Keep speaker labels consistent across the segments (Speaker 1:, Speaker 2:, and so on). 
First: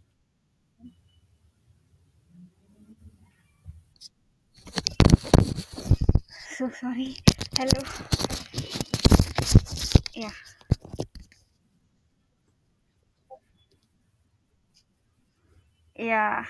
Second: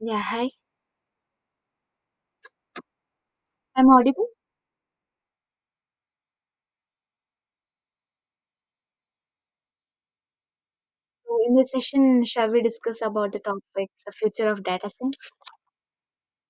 Speaker 1: Yeah, hi. I'm audible.
Speaker 2: So sorry. Hello. Yeah.
Speaker 1: So in this session, shall we discuss about the topic, the future of data science?
Speaker 2: Yeah.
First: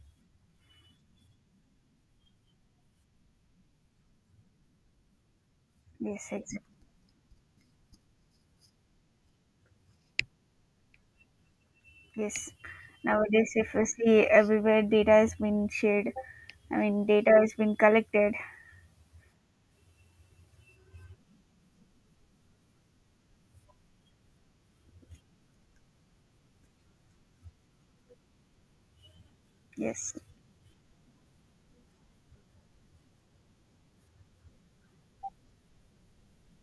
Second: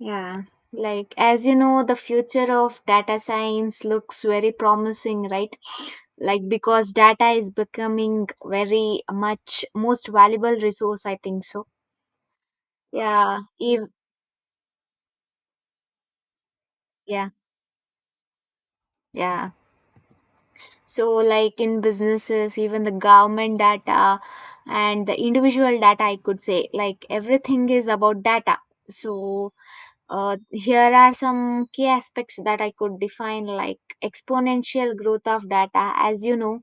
Speaker 1: Yeah, like as you know, the future of data science looks very promising, right?
Speaker 2: Yes,
Speaker 1: Like
Speaker 2: exactly.
Speaker 1: because data is becoming very much most valuable resource, I think so.
Speaker 2: Yes.
Speaker 1: Yeah,
Speaker 2: Nowadays, if you
Speaker 1: ev
Speaker 2: see everywhere, data has been shared.
Speaker 1: yeah,
Speaker 2: Data has been collected.
Speaker 1: yeah. So like in businesses, even the government data and the individual data, I could say, like everything is about data. So,
Speaker 2: Yes.
Speaker 1: Here are some key aspects that I could define, like exponential growth of data. As you know,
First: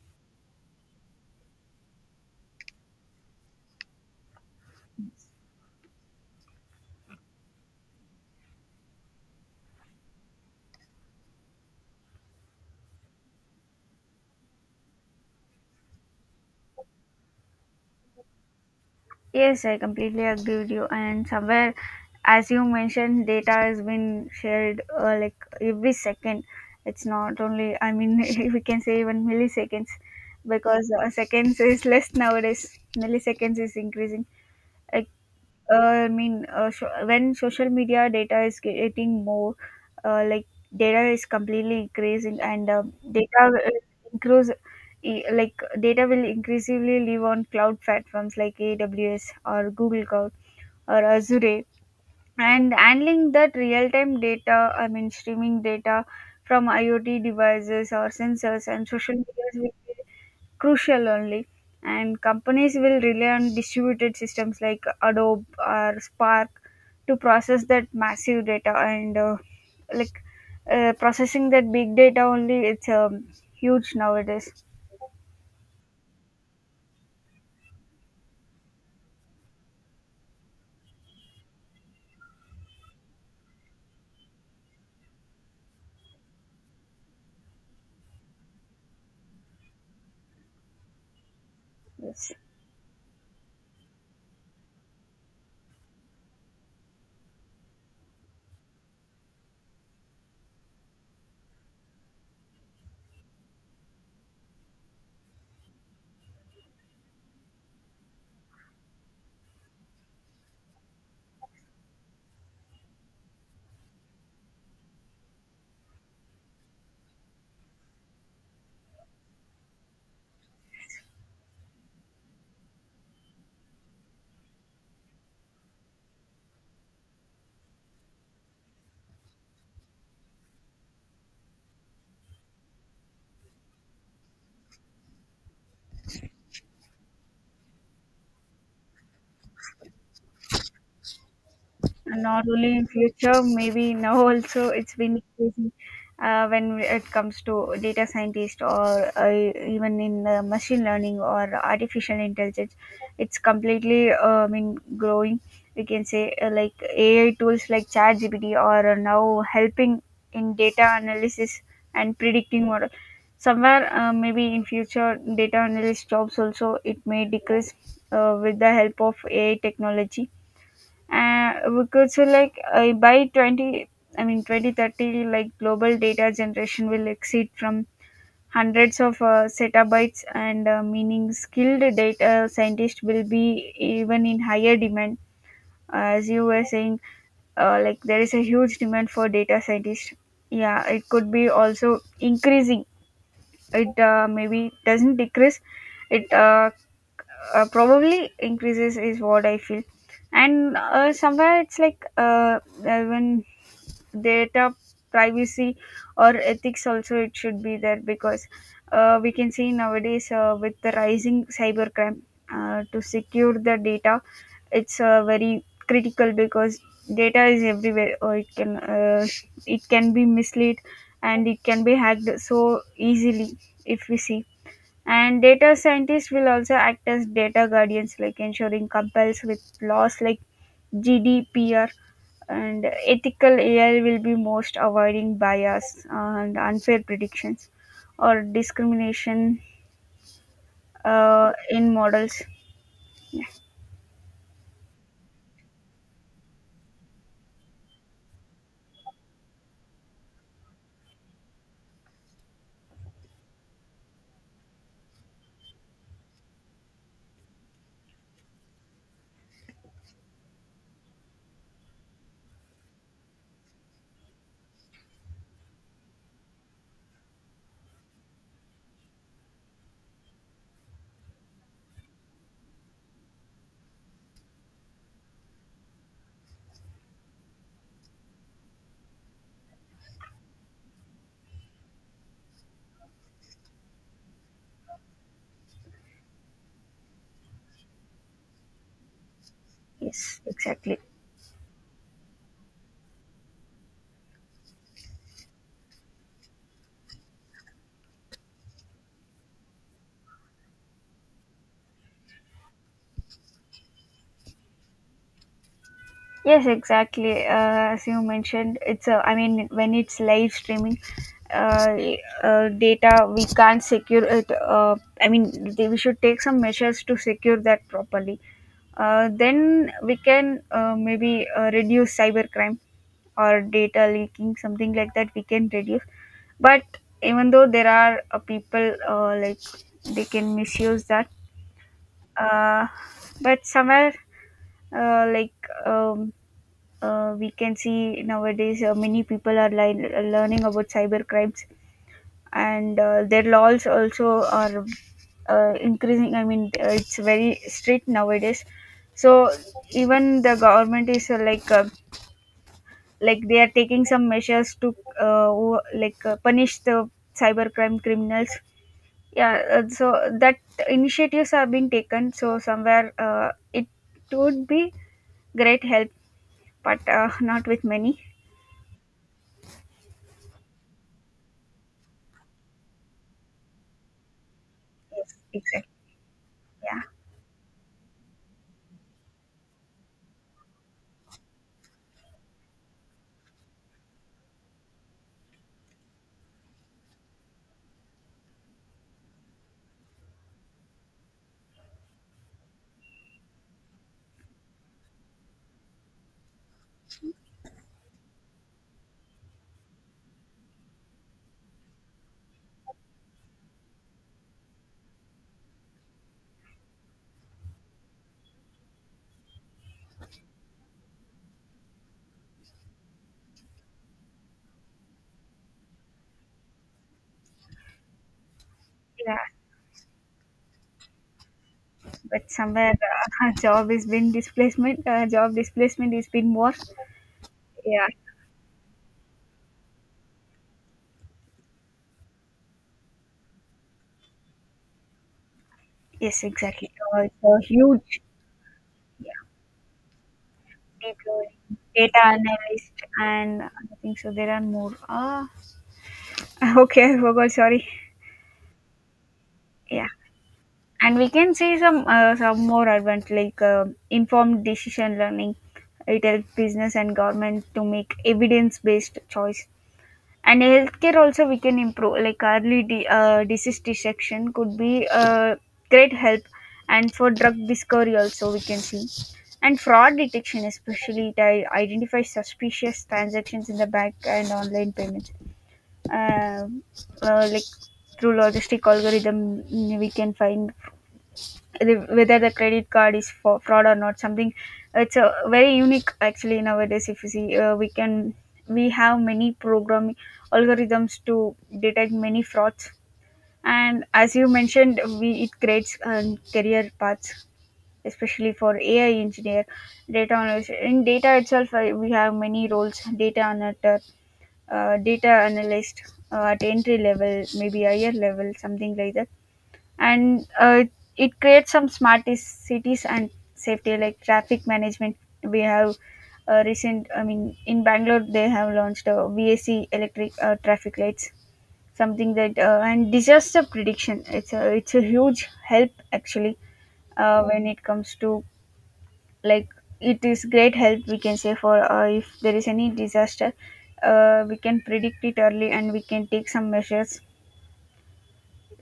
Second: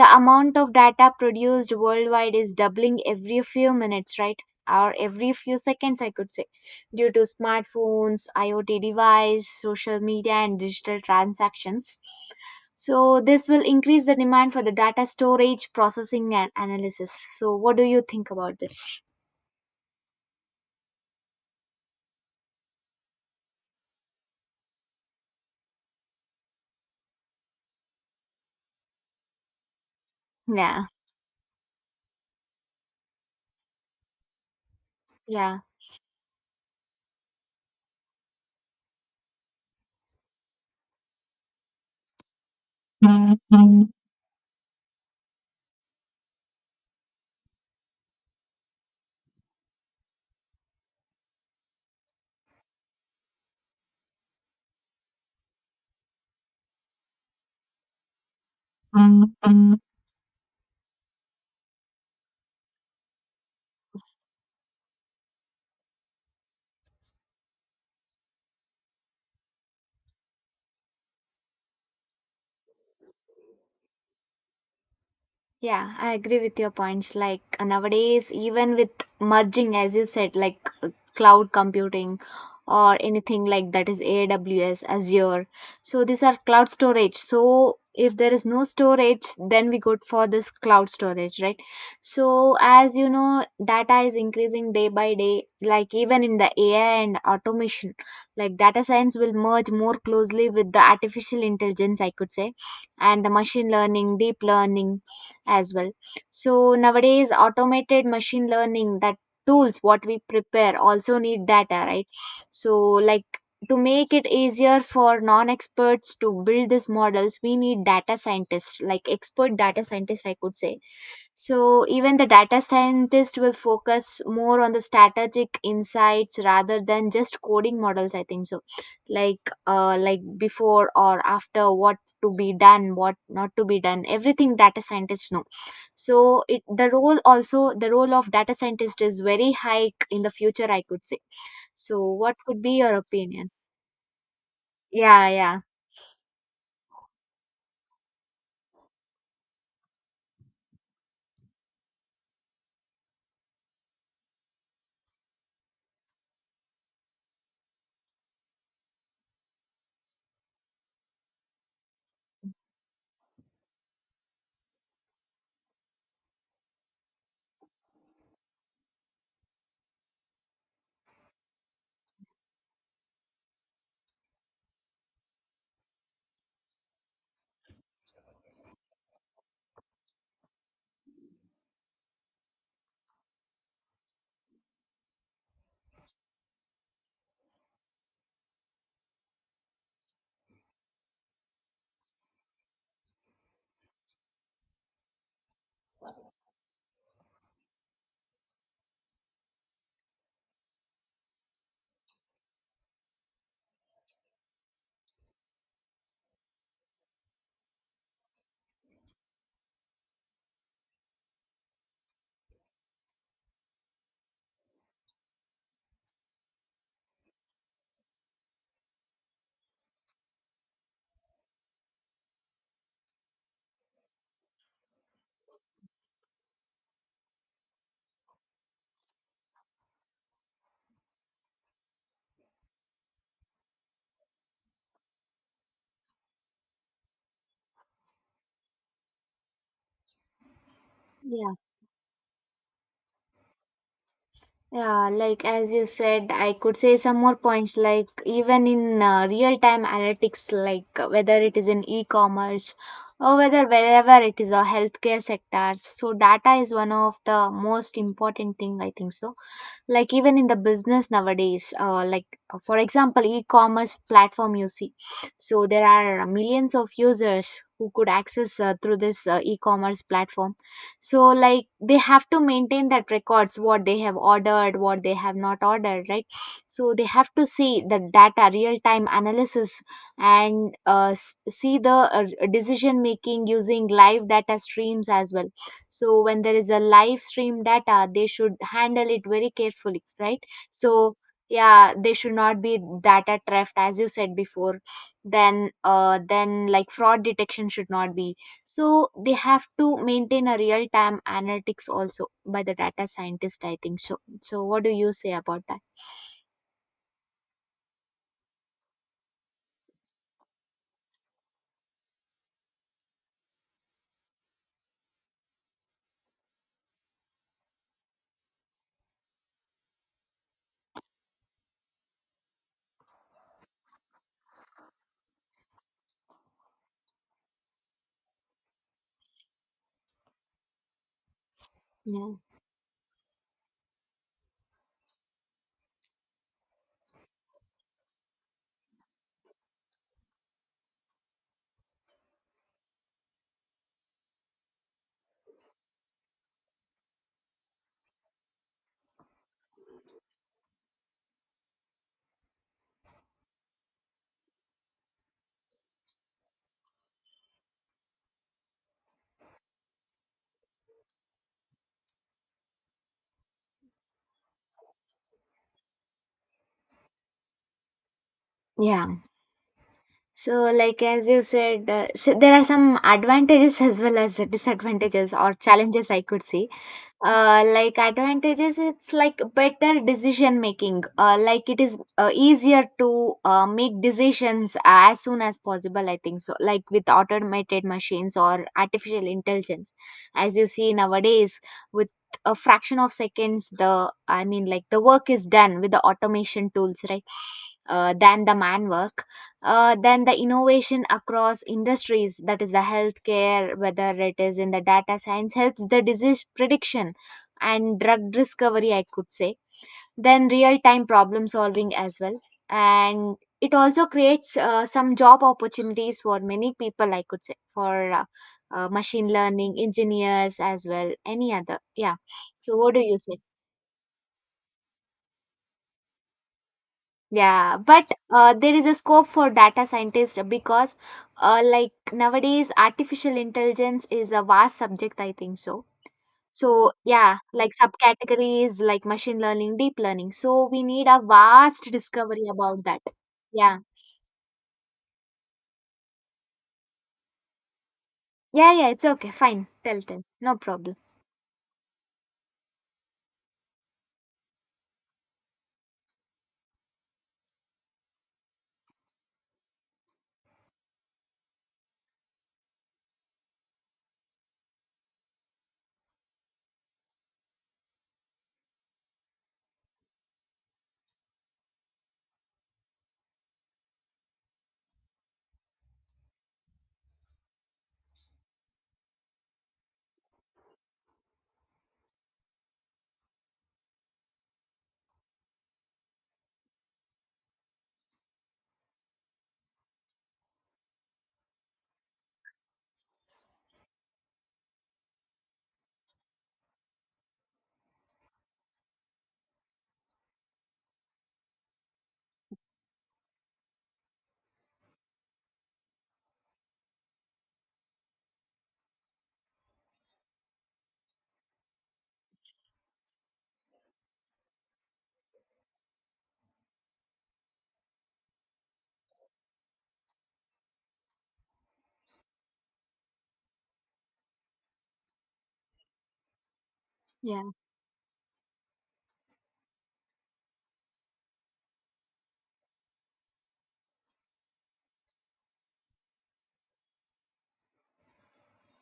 Speaker 1: the amount of data produced worldwide is doubling every few minutes, right? Or every few seconds, I could say, due to smartphones, IoT device, social media, and digital transactions. So, this will increase the demand for the data storage, processing, and analysis. So, what do you think about this?
Speaker 2: Yes, I completely agree with you. And somewhere, as you mentioned, data has been shared, like every second. It's not only. I mean, we can say even milliseconds,
Speaker 1: Yeah,
Speaker 2: because seconds is less nowadays. Milliseconds is increasing. I
Speaker 1: yeah.
Speaker 2: so when social media data is getting more, uh, like data is completely increasing, and data will increase, e- like data will increasingly live on cloud platforms like AWS or Google Cloud or Azure. And handling that real-time data, streaming data from IoT devices or sensors and social media will be crucial only, and companies will rely on distributed systems like adobe or spark to process that massive data. And like processing that big data only, it's huge nowadays.
Speaker 1: Yeah, I agree with your points. Like nowadays, even with merging, as you said, like cloud computing or anything like that is AWS, Azure. So these are cloud storage. So if there is no storage, then we go for this cloud storage, right?
Speaker 2: Yes.
Speaker 1: So as you know, data is increasing day by day, like even in the AI and automation, like data science will merge more closely with the artificial intelligence, I could say, and the machine learning, deep learning as well. So nowadays, automated machine learning, that tools what we prepare also need data, right? So like, to make it easier for non-experts to build these models, we need data scientists, like expert data scientists, I could say. So even the data scientist will focus more on the strategic insights rather than just coding models. I think so. Like like before or after, what to be done, what not to be done, everything data scientists know. So it the role also the role of data scientist is very high in the future, I could say. So
Speaker 2: And
Speaker 1: what
Speaker 2: not
Speaker 1: could
Speaker 2: only
Speaker 1: be
Speaker 2: in
Speaker 1: your
Speaker 2: future,
Speaker 1: opinion?
Speaker 2: maybe now also it's been
Speaker 1: Yeah, yeah,
Speaker 2: increasing, when it comes to data scientist or even in machine learning or artificial intelligence. It's completely, growing. We can say, like AI tools like ChatGPT are now helping in data analysis and predicting model. Somewhere, maybe in future, data analyst jobs also it may decrease with the help of AI technology. We so like By 20 I mean 2030, like global data generation will exceed from hundreds of zettabytes, and meaning skilled data scientists will be even in higher demand. As you were saying, like there is a huge demand for data scientists. Yeah, it could be also increasing. It maybe doesn't decrease. It probably increases is what I feel. And somewhere it's like uh, when data privacy or ethics also it should be there, because we can see nowadays, with the rising cybercrime, to secure the data it's very critical, because data is everywhere, or it can be misled and it can be hacked so easily if we see. And data scientists will also act as data guardians, like ensuring compliance with laws like GDPR, and ethical AI will be most avoiding bias and unfair predictions or discrimination
Speaker 1: yeah,
Speaker 2: in models. Yeah,
Speaker 1: yeah, like as you said, I could say some more points, like even in real time analytics, like whether it is in e-commerce, or whether wherever it is, a healthcare sectors. So data is one of the most important thing, I think so. Like even in the business nowadays, like for example, e-commerce platform, you see. So there are millions of users who could access through this e-commerce platform. So like, they have to maintain that records, what they have ordered, what they have not ordered, right? So they have to see the data, real time analysis, and see the decision making using live data streams as well. So when there is a live stream data, they should handle it very carefully,
Speaker 2: yes,
Speaker 1: right?
Speaker 2: exactly.
Speaker 1: So yeah, they should not be data theft, as you said before. Then then, like, fraud detection should not be. So they have to maintain a real time analytics also by the data scientist, I think so. So what do you say about that?
Speaker 2: Yes, exactly. As you mentioned, it's a, I mean, when it's live streaming, uh, data we can't secure it. We should take some measures to secure that properly. Then we can maybe reduce cybercrime or data leaking, something like that. We can reduce, but even though there are people, they can misuse that.
Speaker 1: Yeah,
Speaker 2: Uh, but somewhere, uh, like um, we can see nowadays, many people are learning about cyber crimes, and their laws also are increasing. It's very strict nowadays. So even the government is, like, they are taking some measures to punish the cybercrime criminals. Yeah. So that initiatives are being taken, so somewhere it would be great help, but not with many.
Speaker 1: yeah. So like, as you said, so there are some advantages as well as
Speaker 2: Yes,
Speaker 1: disadvantages or
Speaker 2: exactly.
Speaker 1: challenges, I could say.
Speaker 2: Yeah.
Speaker 1: Like advantages, it's like better decision making, like it is easier to make decisions as soon as possible, I think so. Like with automated machines or artificial intelligence, as you see nowadays, with a fraction of seconds, the I mean, like the work is done with the automation tools, right? Than the man work. Then the innovation across industries, that is the healthcare, whether it is in the data science, helps the disease prediction and drug discovery, I could say. Then real time problem solving as well. And it also creates some job opportunities for many people, I could say, for machine
Speaker 2: Yeah,
Speaker 1: learning engineers as well, any other. Yeah.
Speaker 2: but
Speaker 1: So,
Speaker 2: somewhere,
Speaker 1: what do you say?
Speaker 2: job displacement is been more.
Speaker 1: Yeah,
Speaker 2: Yeah.
Speaker 1: but there is a scope for data scientists, because like nowadays, artificial intelligence is a vast subject, I think so.
Speaker 2: Yes,
Speaker 1: So,
Speaker 2: exactly,
Speaker 1: yeah,
Speaker 2: also
Speaker 1: like
Speaker 2: huge.
Speaker 1: subcategories like
Speaker 2: Yeah,
Speaker 1: machine learning, deep learning. So, we need
Speaker 2: deep
Speaker 1: a
Speaker 2: learning,
Speaker 1: vast
Speaker 2: data
Speaker 1: discovery about
Speaker 2: analyst,
Speaker 1: that.
Speaker 2: and
Speaker 1: Yeah.
Speaker 2: I think so there are more, ah, okay, I forgot, sorry.
Speaker 1: Yeah, yeah, it's okay. Fine. Tell,
Speaker 2: Yeah,
Speaker 1: tell. No problem.
Speaker 2: and we can see some more advanced, like informed decision learning. It helps business and government to make evidence based choices. And healthcare also we can improve, like early disease detection could be a great help, and for drug discovery also we can see, and fraud detection especially, it identifies suspicious transactions in the bank and online payments. Um like through logistic algorithm, mm, we can find whether the credit card is for fraud or not, something. It's a very unique actually nowadays. If you see, we have many programming algorithms to detect many frauds. And as you mentioned, we it creates career paths, especially for AI engineer, data analyst. In data itself we have many roles: data analyst, uh, data analyst at entry level, maybe higher level, something like that. And it creates some smart cities and safety, like traffic management. We have recent, in bangalore they have launched a vac electric traffic lights, something that. And disaster prediction, it's a huge help actually
Speaker 1: Yeah,
Speaker 2: when it comes to, like, it is great help we can say. For if there is any disaster, we can predict it early and we can take some measures.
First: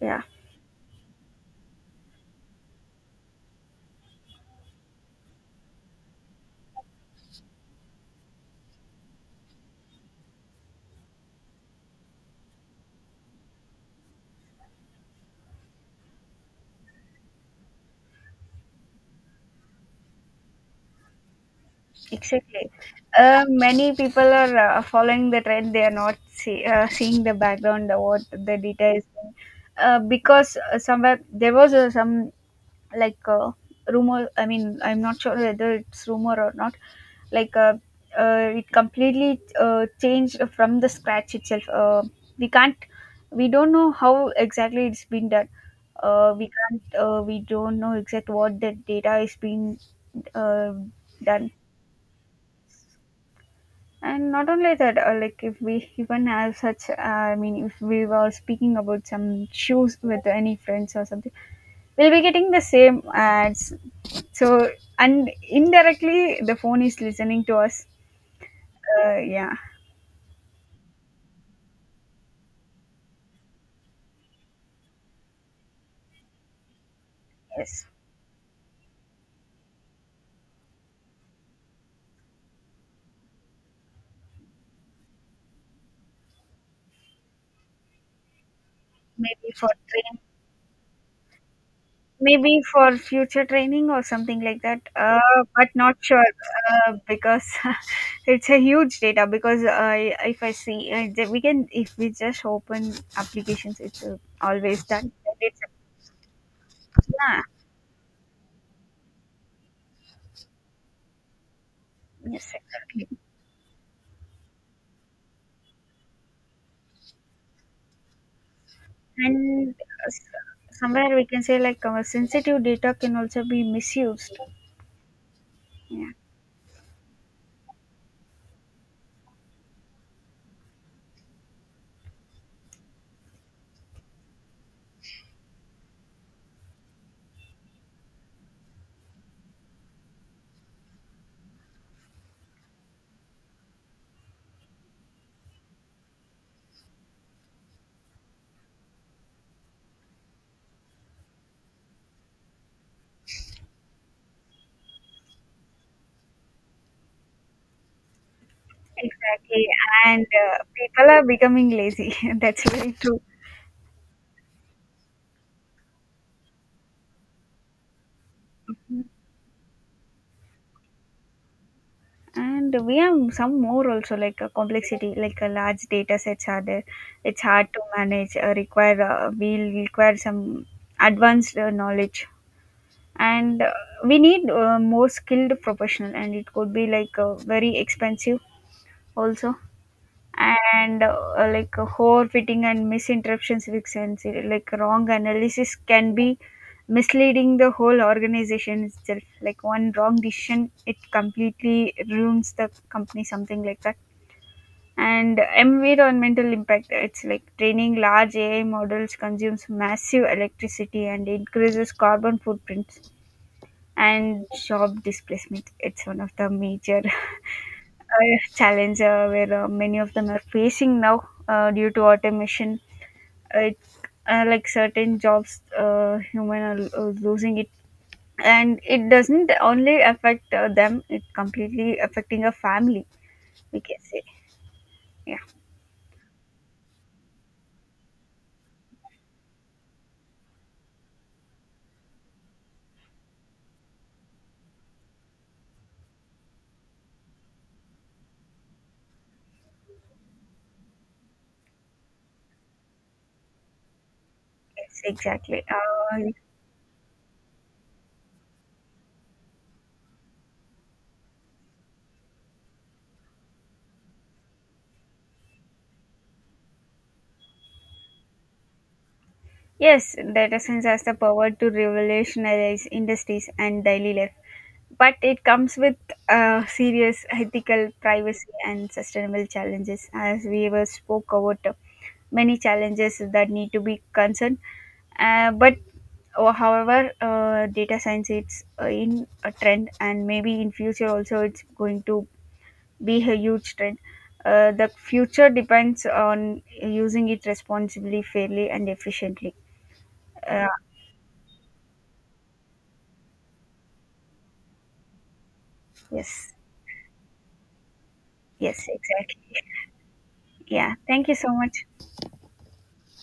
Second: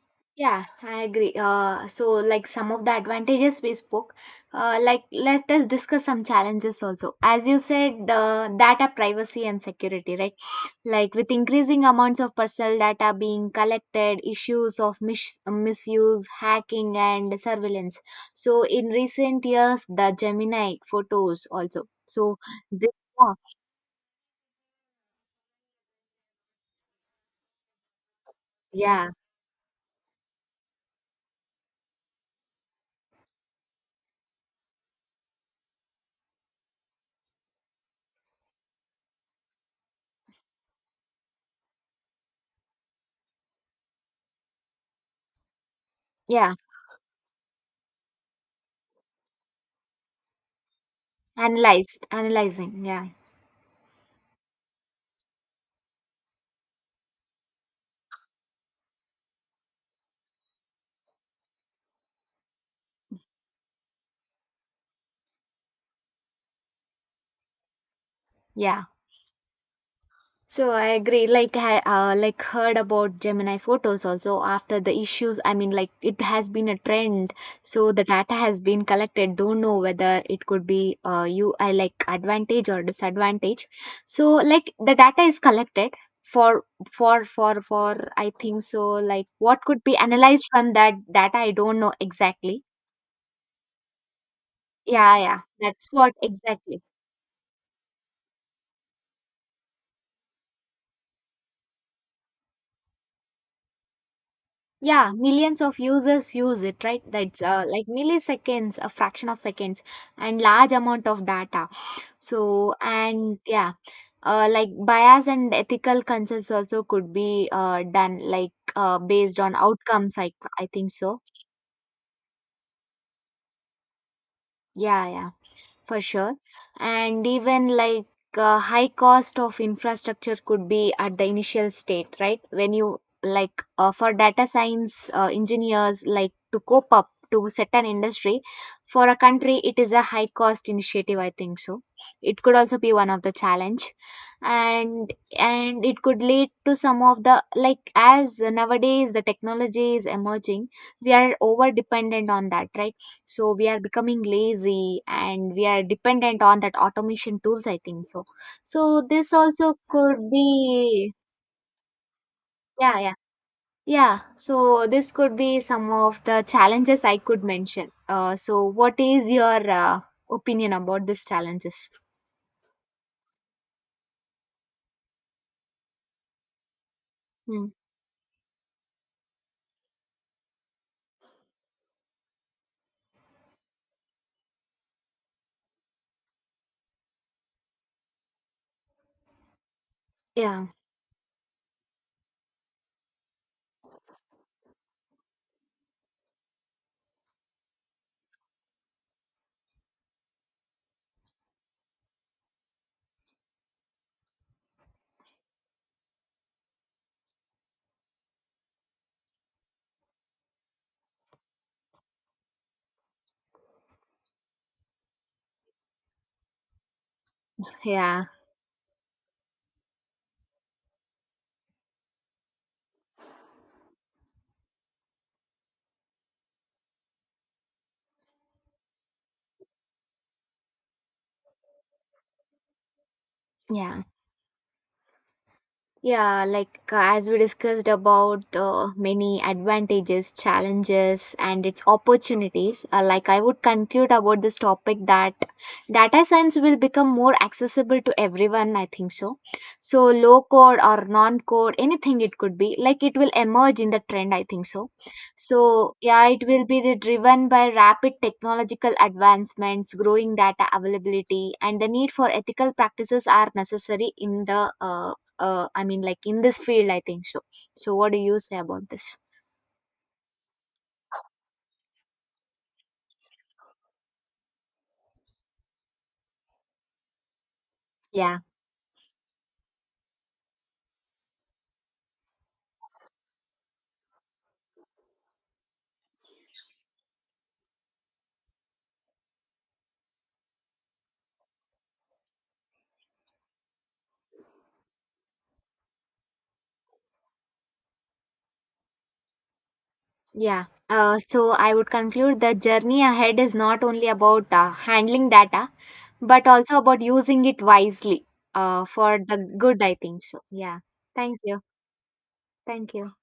Speaker 2: Yeah.
Speaker 1: yeah, I agree. So, like some of the advantages we spoke, like let us discuss some challenges also. As you said, data privacy and security, right? Like with increasing amounts of personal data being collected, issues of misuse, hacking, and surveillance. So in recent years, the Gemini photos also. So
Speaker 2: Exactly.
Speaker 1: this. Yeah,
Speaker 2: Many people are following the trend. They are not seeing the background, what the details,
Speaker 1: yeah,
Speaker 2: because somewhere there was some, like uh, rumor. I mean, I'm not sure whether it's rumor or not. Like uh, it completely changed from the scratch itself. We can't. We don't know how exactly it's been done. We
Speaker 1: yeah,
Speaker 2: can't. We don't know exact what the data is being uh, done.
Speaker 1: analyzed, analyzing, yeah,
Speaker 2: And not only that, like, if we even have such, if we were speaking about some shoes with any friends or something, we'll be getting the same ads. So, and indirectly, the phone is listening to us.
Speaker 1: yeah.
Speaker 2: Yeah,
Speaker 1: So I agree. Like I like heard about Gemini photos also after the issues. I mean, like it has been a trend.
Speaker 2: yes,
Speaker 1: So the data has been collected. Don't know whether it could be you I like advantage or disadvantage. So like the data is collected for for I think so. Like
Speaker 2: maybe
Speaker 1: what
Speaker 2: for
Speaker 1: could be
Speaker 2: train,
Speaker 1: analyzed from that data? I don't know
Speaker 2: maybe
Speaker 1: exactly.
Speaker 2: for future training or something like that.
Speaker 1: Yeah, yeah.
Speaker 2: But
Speaker 1: That's
Speaker 2: not
Speaker 1: what
Speaker 2: sure,
Speaker 1: exactly.
Speaker 2: because it's a huge data. Because if I see, we can if we just open applications, it's always done.
Speaker 1: Yeah, millions of users use it, right?
Speaker 2: Yeah,
Speaker 1: That's like milliseconds, a fraction of seconds, and large amount of data.
Speaker 2: yes,
Speaker 1: So,
Speaker 2: exactly.
Speaker 1: and yeah, like bias and ethical concerns also could be done, like based on
Speaker 2: And
Speaker 1: outcomes. I think
Speaker 2: somewhere
Speaker 1: so.
Speaker 2: we can say like our sensitive data can also be misused.
Speaker 1: Yeah, yeah. For
Speaker 2: Yeah,
Speaker 1: sure. And even like high cost of infrastructure could be at the initial state, right? When you like, for data science engineers, like to cope up to set an industry for a country, it is a high cost initiative, I think so. It could also be one of the challenge, and and it could lead to some of the, like, as nowadays the technology is emerging, we are over dependent on that, right? So we are becoming lazy and we are dependent on that automation tools, I think so. So this
Speaker 2: exactly.
Speaker 1: also
Speaker 2: And
Speaker 1: could
Speaker 2: people
Speaker 1: be.
Speaker 2: are becoming lazy. That's very
Speaker 1: Yeah, yeah,
Speaker 2: true.
Speaker 1: yeah. So this could be some of the challenges I could mention. So what is your opinion about these challenges?
Speaker 2: And we have some more also, like a complexity, like a large data sets are there. It's
Speaker 1: Hmm.
Speaker 2: hard to manage. Require some advanced knowledge, and we need more skilled professional. And it could be like very expensive also.
Speaker 1: Yeah,
Speaker 2: And overfitting and misinterpretations with sense, like wrong analysis can be misleading the whole organization itself, like one wrong decision it completely ruins the company, something like that. And environmental impact, it's like training large AI models consumes massive electricity and increases carbon footprints. And job displacement, it's one of the major
Speaker 1: yeah,
Speaker 2: challenge, where many of them are facing now due to automation. It, like, certain jobs, human are losing it, and it doesn't only affect them; it completely affecting a family. We can
Speaker 1: yeah.
Speaker 2: say, yeah,
Speaker 1: Yeah, like as we discussed about many advantages, challenges, and its opportunities, like I would conclude about this topic that data science will become more accessible to everyone, I think so. So, low code or non code, anything it could be, like it will emerge in the trend, I think so.
Speaker 2: yes, exactly.
Speaker 1: So, yeah, it will be the driven by rapid technological advancements, growing data availability, and the need for ethical practices are necessary in the, I mean, like in this field, I think so. So, what do you say about this?
Speaker 2: Yes, data science has the power to revolutionize industries and daily life. But it comes with serious ethical,
Speaker 1: Yeah,
Speaker 2: privacy, and sustainable challenges, as we were spoke about, many challenges that need to be concerned. Uh, but oh, However, data science it's in a trend, and maybe in future also it's going to be a huge trend. The future depends on using it responsibly, fairly, and efficiently.
Speaker 1: yeah.
Speaker 2: Uh,
Speaker 1: So, I would conclude that journey ahead is not only about handling data, but
Speaker 2: yes,
Speaker 1: also about using it wisely,
Speaker 2: yes,
Speaker 1: for the
Speaker 2: exactly.
Speaker 1: good, I think so. Yeah.
Speaker 2: Yeah, thank you
Speaker 1: Thank
Speaker 2: so
Speaker 1: you.
Speaker 2: much.
Speaker 1: Thank you.